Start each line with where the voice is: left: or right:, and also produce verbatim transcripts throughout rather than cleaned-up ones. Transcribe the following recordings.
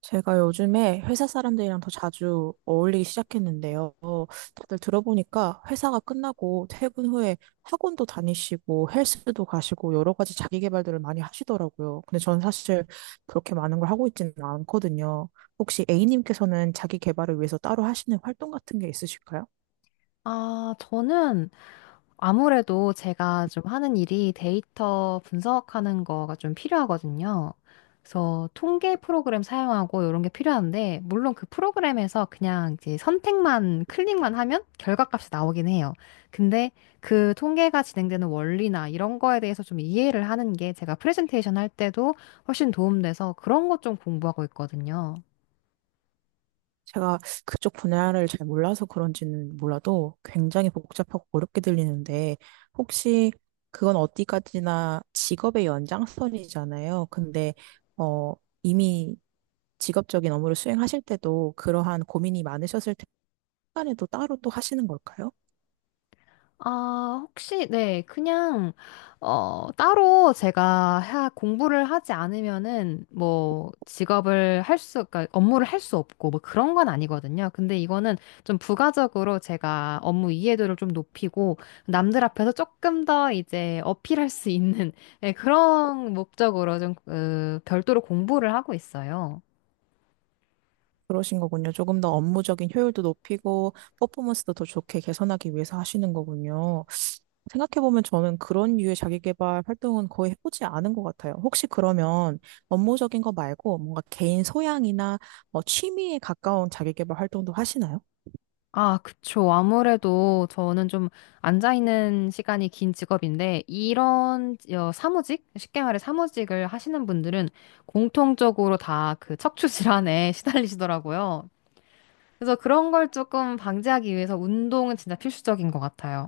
right: 제가 요즘에 회사 사람들이랑 더 자주 어울리기 시작했는데요. 다들 들어보니까 회사가 끝나고 퇴근 후에 학원도 다니시고 헬스도 가시고 여러 가지 자기 개발들을 많이 하시더라고요. 근데 저는 사실 그렇게 많은 걸 하고 있지는 않거든요. 혹시 A님께서는 자기 개발을 위해서 따로 하시는 활동 같은 게 있으실까요?
left: 아, 저는 아무래도 제가 좀 하는 일이 데이터 분석하는 거가 좀 필요하거든요. 그래서 통계 프로그램 사용하고 이런 게 필요한데, 물론 그 프로그램에서 그냥 이제 선택만, 클릭만 하면 결과값이 나오긴 해요. 근데 그 통계가 진행되는 원리나 이런 거에 대해서 좀 이해를 하는 게 제가 프레젠테이션 할 때도 훨씬 도움돼서 그런 것 좀 공부하고 있거든요.
right: 제가 그쪽 분야를 잘 몰라서 그런지는 몰라도 굉장히 복잡하고 어렵게 들리는데 혹시 그건 어디까지나 직업의 연장선이잖아요. 근데 어 이미 직업적인 업무를 수행하실 때도 그러한 고민이 많으셨을 때 시간에도 따로 또 하시는 걸까요?
left: 아, 혹시, 네, 그냥, 어, 따로 제가 하, 공부를 하지 않으면은, 뭐, 직업을 할 수, 그러니까 업무를 할 수 없고, 뭐 그런 건 아니거든요. 근데 이거는 좀 부가적으로 제가 업무 이해도를 좀 높이고, 남들 앞에서 조금 더 이제 어필할 수 있는, 예, 그런 목적으로 좀, 그, 별도로 공부를 하고 있어요.
right: 그러신 거군요. 조금 더 업무적인 효율도 높이고 퍼포먼스도 더 좋게 개선하기 위해서 하시는 거군요. 생각해보면 저는 그런 류의 자기계발 활동은 거의 해보지 않은 것 같아요. 혹시 그러면 업무적인 거 말고 뭔가 개인 소양이나 뭐 취미에 가까운 자기계발 활동도 하시나요?
left: 아, 그쵸. 아무래도 저는 좀 앉아있는 시간이 긴 직업인데, 이런 어, 사무직? 쉽게 말해 사무직을 하시는 분들은 공통적으로 다 그 척추 질환에 시달리시더라고요. 그래서 그런 걸 조금 방지하기 위해서 운동은 진짜 필수적인 것 같아요.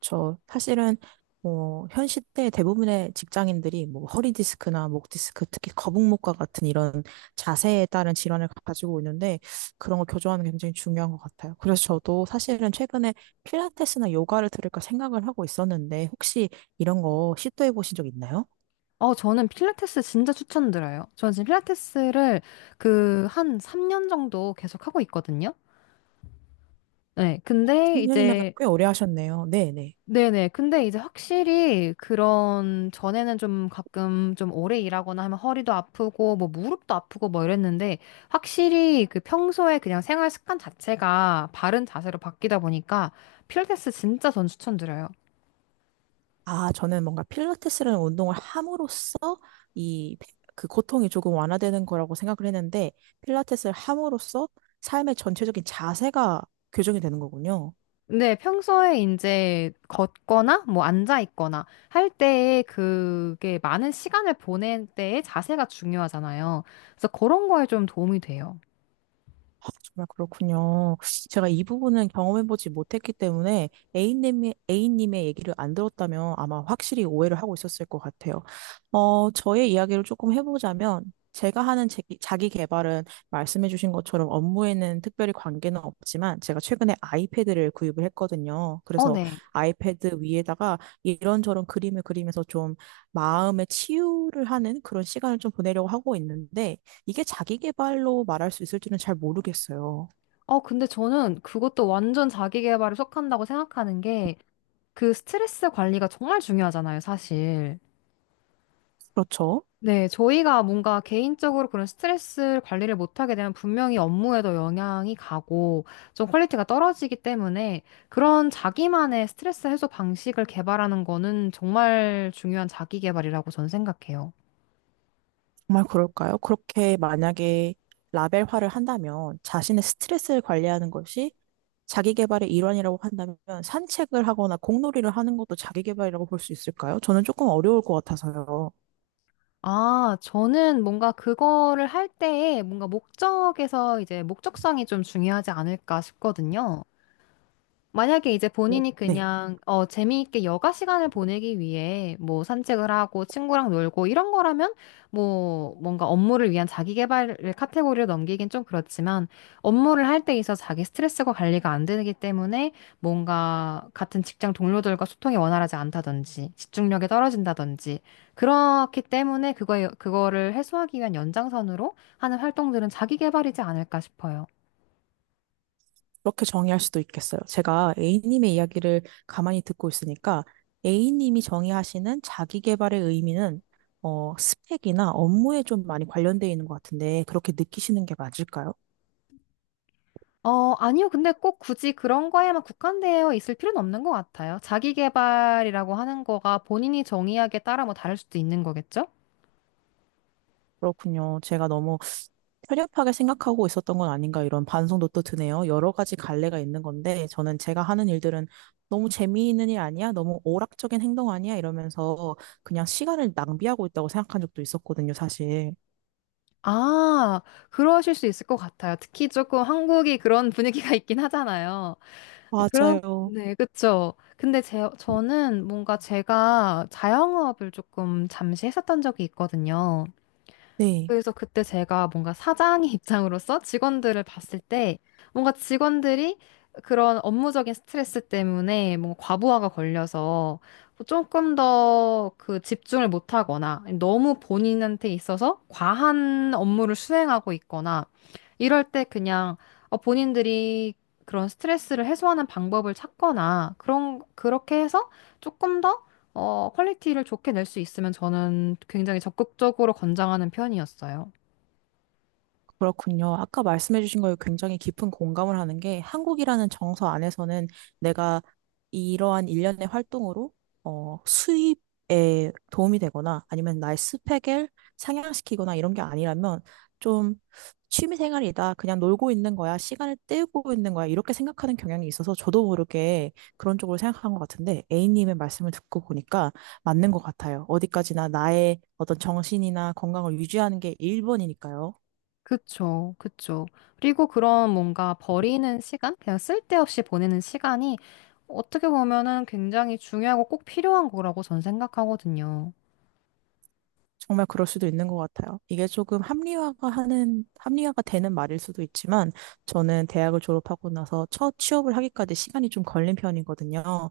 right: 저 사실은 어, 현 시대 대부분의 직장인들이 뭐 허리 디스크나 목 디스크, 특히 거북목과 같은 이런 자세에 따른 질환을 가지고 있는데 그런 거 교정하는 게 굉장히 중요한 것 같아요. 그래서 저도 사실은 최근에 필라테스나 요가를 들을까 생각을 하고 있었는데 혹시 이런 거 시도해 보신 적 있나요?
left: 어, 저는 필라테스 진짜 추천드려요. 저는 지금 필라테스를 그 한 삼 년 정도 계속 하고 있거든요. 네, 근데
right: 삼 년이면
left: 이제
right: 꽤 오래 하셨네요. 네, 네.
left: 네네. 근데 이제 확실히 그런 전에는 좀 가끔 좀 오래 일하거나 하면 허리도 아프고 뭐 무릎도 아프고 뭐 이랬는데 확실히 그 평소에 그냥 생활 습관 자체가 바른 자세로 바뀌다 보니까 필라테스 진짜 전 추천드려요.
right: 아, 저는 뭔가 필라테스라는 운동을 함으로써 이 그 고통이 조금 완화되는 거라고 생각을 했는데 필라테스를 함으로써 삶의 전체적인 자세가 교정이 되는 거군요.
left: 근데 평소에 이제 걷거나 뭐 앉아 있거나 할 때에 그게 많은 시간을 보낼 때의 자세가 중요하잖아요. 그래서 그런 거에 좀 도움이 돼요.
right: 아, 정말 그렇군요. 제가 이 부분은 경험해보지 못했기 때문에 A님의, A님의 얘기를 안 들었다면 아마 확실히 오해를 하고 있었을 것 같아요. 어, 저의 이야기를 조금 해보자면 제가 하는 제- 자기 개발은 말씀해주신 것처럼 업무에는 특별히 관계는 없지만 제가 최근에 아이패드를 구입을 했거든요.
left: 어,
right: 그래서
left: 네.
right: 아이패드 위에다가 이런저런 그림을 그리면서 좀 마음의 치유를 하는 그런 시간을 좀 보내려고 하고 있는데 이게 자기 개발로 말할 수 있을지는 잘 모르겠어요.
left: 어, 근데 저는 그것도 완전 자기 개발에 속한다고 생각하는 게 그 스트레스 관리가 정말 중요하잖아요, 사실.
right: 그렇죠?
left: 네, 저희가 뭔가 개인적으로 그런 스트레스 관리를 못하게 되면 분명히 업무에도 영향이 가고 좀 퀄리티가 떨어지기 때문에 그런 자기만의 스트레스 해소 방식을 개발하는 거는 정말 중요한 자기 개발이라고 저는 생각해요.
right: 정말 그럴까요? 그렇게 만약에 라벨화를 한다면 자신의 스트레스를 관리하는 것이 자기 개발의 일환이라고 한다면 산책을 하거나 공놀이를 하는 것도 자기 개발이라고 볼 수 있을까요? 저는 조금 어려울 것 같아서요.
left: 아, 저는 뭔가 그거를 할 때에 뭔가 목적에서 이제 목적성이 좀 중요하지 않을까 싶거든요. 만약에 이제
right: 오,
left: 본인이
right: 네.
left: 그냥 어, 재미있게 여가 시간을 보내기 위해 뭐 산책을 하고 친구랑 놀고 이런 거라면 뭐 뭔가 업무를 위한 자기 개발을 카테고리로 넘기긴 좀 그렇지만 업무를 할 때 있어 자기 스트레스가 관리가 안 되기 때문에 뭔가 같은 직장 동료들과 소통이 원활하지 않다든지 집중력이 떨어진다든지 그렇기 때문에 그거에 그거를 해소하기 위한 연장선으로 하는 활동들은 자기 개발이지 않을까 싶어요.
right: 그렇게 정의할 수도 있겠어요. 제가 A님의 이야기를 가만히 듣고 있으니까 A님이 정의하시는 자기 개발의 의미는 어, 스펙이나 업무에 좀 많이 관련되어 있는 것 같은데 그렇게 느끼시는 게 맞을까요?
left: 어, 아니요. 근데 꼭 굳이 그런 거에만 국한되어 있을 필요는 없는 것 같아요. 자기 개발이라고 하는 거가 본인이 정의하기에 따라 뭐 다를 수도 있는 거겠죠?
right: 그렇군요. 제가 너무 편협하게 생각하고 있었던 건 아닌가 이런 반성도 또 드네요. 여러 가지 갈래가 있는 건데 저는 제가 하는 일들은 너무 재미있는 일 아니야? 너무 오락적인 행동 아니야? 이러면서 그냥 시간을 낭비하고 있다고 생각한 적도 있었거든요, 사실.
left: 아, 그러실 수 있을 것 같아요. 특히 조금 한국이 그런 분위기가 있긴 하잖아요. 그런,
right: 맞아요.
left: 네, 그쵸. 근데 제, 저는 뭔가 제가 자영업을 조금 잠시 했었던 적이 있거든요.
right: 네.
left: 그래서 그때 제가 뭔가 사장의 입장으로서 직원들을 봤을 때 뭔가 직원들이 그런 업무적인 스트레스 때문에 뭔가 과부하가 걸려서 조금 더 그 집중을 못하거나 너무 본인한테 있어서 과한 업무를 수행하고 있거나 이럴 때 그냥 어, 본인들이 그런 스트레스를 해소하는 방법을 찾거나 그런 그렇게 해서 조금 더 어, 퀄리티를 좋게 낼 수 있으면 저는 굉장히 적극적으로 권장하는 편이었어요.
right: 그렇군요. 아까 말씀해주신 거에 굉장히 깊은 공감을 하는 게 한국이라는 정서 안에서는 내가 이러한 일련의 활동으로 어, 수입에 도움이 되거나 아니면 나의 스펙을 상향시키거나 이런 게 아니라면 좀 취미 생활이다. 그냥 놀고 있는 거야. 시간을 때우고 있는 거야. 이렇게 생각하는 경향이 있어서 저도 모르게 그런 쪽으로 생각한 것 같은데 A님의 말씀을 듣고 보니까 맞는 것 같아요. 어디까지나 나의 어떤 정신이나 건강을 유지하는 게 일 번이니까요.
left: 그쵸, 그쵸. 그리고 그런 뭔가 버리는 시간? 그냥 쓸데없이 보내는 시간이 어떻게 보면은 굉장히 중요하고 꼭 필요한 거라고 전 생각하거든요.
right: 정말 그럴 수도 있는 것 같아요. 이게 조금 합리화가 하는, 합리화가 되는 말일 수도 있지만, 저는 대학을 졸업하고 나서 첫 취업을 하기까지 시간이 좀 걸린 편이거든요.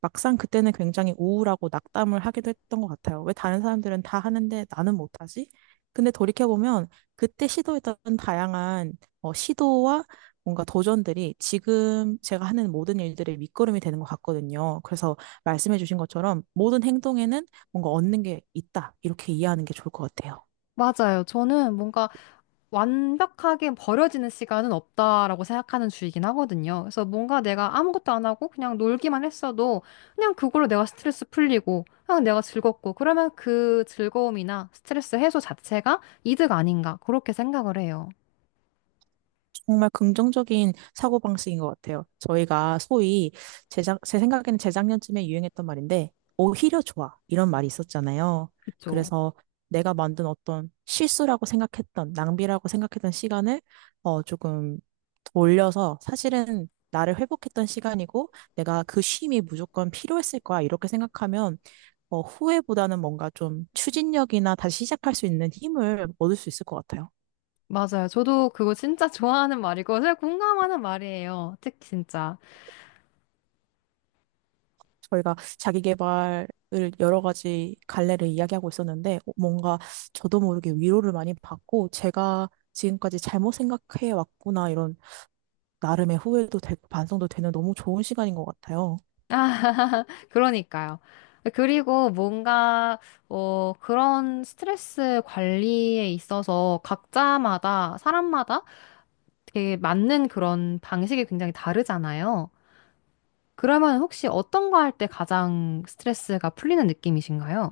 right: 막상 그때는 굉장히 우울하고 낙담을 하기도 했던 것 같아요. 왜 다른 사람들은 다 하는데 나는 못하지? 근데 돌이켜보면, 그때 시도했던 다양한 어, 시도와 뭔가 도전들이 지금 제가 하는 모든 일들의 밑거름이 되는 것 같거든요. 그래서 말씀해주신 것처럼 모든 행동에는 뭔가 얻는 게 있다. 이렇게 이해하는 게 좋을 것 같아요.
left: 맞아요. 저는 뭔가 완벽하게 버려지는 시간은 없다라고 생각하는 주의긴 하거든요. 그래서 뭔가 내가 아무것도 안 하고 그냥 놀기만 했어도 그냥 그걸로 내가 스트레스 풀리고 그냥 내가 즐겁고 그러면 그 즐거움이나 스트레스 해소 자체가 이득 아닌가 그렇게 생각을 해요.
right: 정말 긍정적인 사고방식인 것 같아요. 저희가 소위 제작 제 생각에는 재작년쯤에 유행했던 말인데, 오히려 좋아. 이런 말이 있었잖아요.
left: 그쵸?
right: 그래서 내가 만든 어떤 실수라고 생각했던, 낭비라고 생각했던 시간을 어, 조금 돌려서 사실은 나를 회복했던 시간이고, 내가 그 쉼이 무조건 필요했을 거야. 이렇게 생각하면 어, 후회보다는 뭔가 좀 추진력이나 다시 시작할 수 있는 힘을 얻을 수 있을 것 같아요.
left: 맞아요. 저도 그거 진짜 좋아하는 말이고 제가 공감하는 말이에요. 특히 진짜.
right: 저희가 자기계발을 여러 가지 갈래를 이야기하고 있었는데 뭔가 저도 모르게 위로를 많이 받고 제가 지금까지 잘못 생각해 왔구나 이런 나름의 후회도 되고 반성도 되는 너무 좋은 시간인 것 같아요.
left: 그러니까요. 그리고 뭔가 어, 그런 스트레스 관리에 있어서 각자마다, 사람마다 되게 맞는 그런 방식이 굉장히 다르잖아요. 그러면 혹시 어떤 거 할 때 가장 스트레스가 풀리는 느낌이신가요?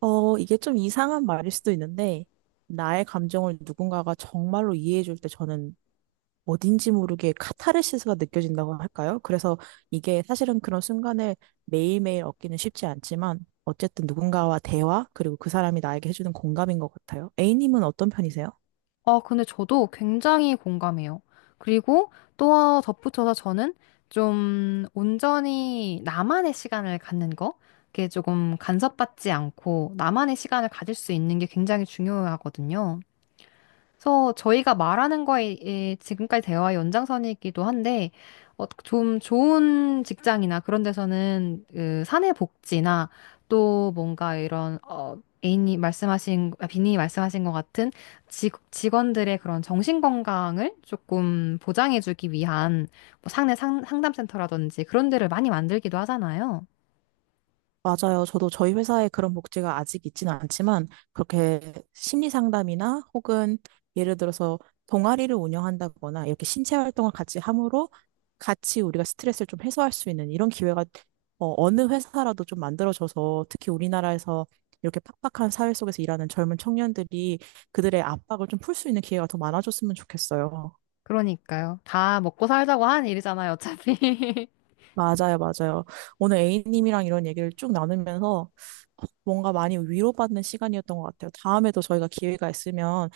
right: 어, 이게 좀 이상한 말일 수도 있는데 나의 감정을 누군가가 정말로 이해해 줄 때 저는 어딘지 모르게 카타르시스가 느껴진다고 할까요? 그래서 이게 사실은 그런 순간을 매일매일 얻기는 쉽지 않지만 어쨌든 누군가와 대화, 그리고 그 사람이 나에게 해주는 공감인 것 같아요. A님은 어떤 편이세요?
left: 아, 근데 저도 굉장히 공감해요. 그리고 또 덧붙여서 저는 좀 온전히 나만의 시간을 갖는 거, 그게 조금 간섭받지 않고 나만의 시간을 가질 수 있는 게 굉장히 중요하거든요. 그래서 저희가 말하는 거에 에, 지금까지 대화의 연장선이기도 한데, 어, 좀 좋은 직장이나 그런 데서는 그 사내 복지나 또 뭔가 이런, 어, 에이님이 말씀하신, 아, 비님이 말씀하신 것 같은 직, 직원들의 그런 정신 건강을 조금 보장해주기 위한 뭐 상내 상, 상담센터라든지 그런 데를 많이 만들기도 하잖아요.
right: 맞아요. 저도 저희 회사에 그런 복지가 아직 있지는 않지만 그렇게 심리 상담이나 혹은 예를 들어서 동아리를 운영한다거나 이렇게 신체 활동을 같이 함으로 같이 우리가 스트레스를 좀 해소할 수 있는 이런 기회가 어, 어느 회사라도 좀 만들어져서 특히 우리나라에서 이렇게 팍팍한 사회 속에서 일하는 젊은 청년들이 그들의 압박을 좀 풀 수 있는 기회가 더 많아졌으면 좋겠어요.
left: 그러니까요. 다 먹고 살자고 하는 일이잖아요, 어차피.
right: 맞아요, 맞아요. 오늘 A님이랑 이런 얘기를 쭉 나누면서 뭔가 많이 위로받는 시간이었던 것 같아요. 다음에도 저희가 기회가 있으면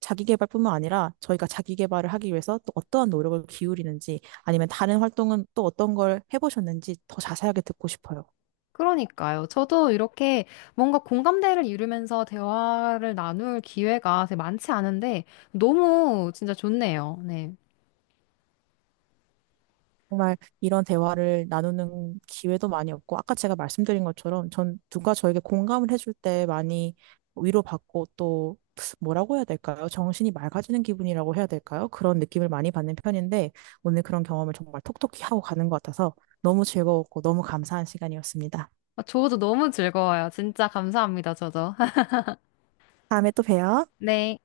right: 자기 개발뿐만 아니라 저희가 자기 개발을 하기 위해서 또 어떠한 노력을 기울이는지 아니면 다른 활동은 또 어떤 걸 해보셨는지 더 자세하게 듣고 싶어요.
left: 그러니까요. 저도 이렇게 뭔가 공감대를 이루면서 대화를 나눌 기회가 되게 많지 않은데 너무 진짜 좋네요. 네.
right: 정말 이런 대화를 나누는 기회도 많이 없고, 아까 제가 말씀드린 것처럼 전 누가 저에게 공감을 해줄 때 많이 위로받고 또 뭐라고 해야 될까요? 정신이 맑아지는 기분이라고 해야 될까요? 그런 느낌을 많이 받는 편인데, 오늘 그런 경험을 정말 톡톡히 하고 가는 것 같아서 너무 즐거웠고 너무 감사한 시간이었습니다.
left: 아, 저도 너무 즐거워요. 진짜 감사합니다. 저도.
right: 다음에 또 봬요.
left: 네.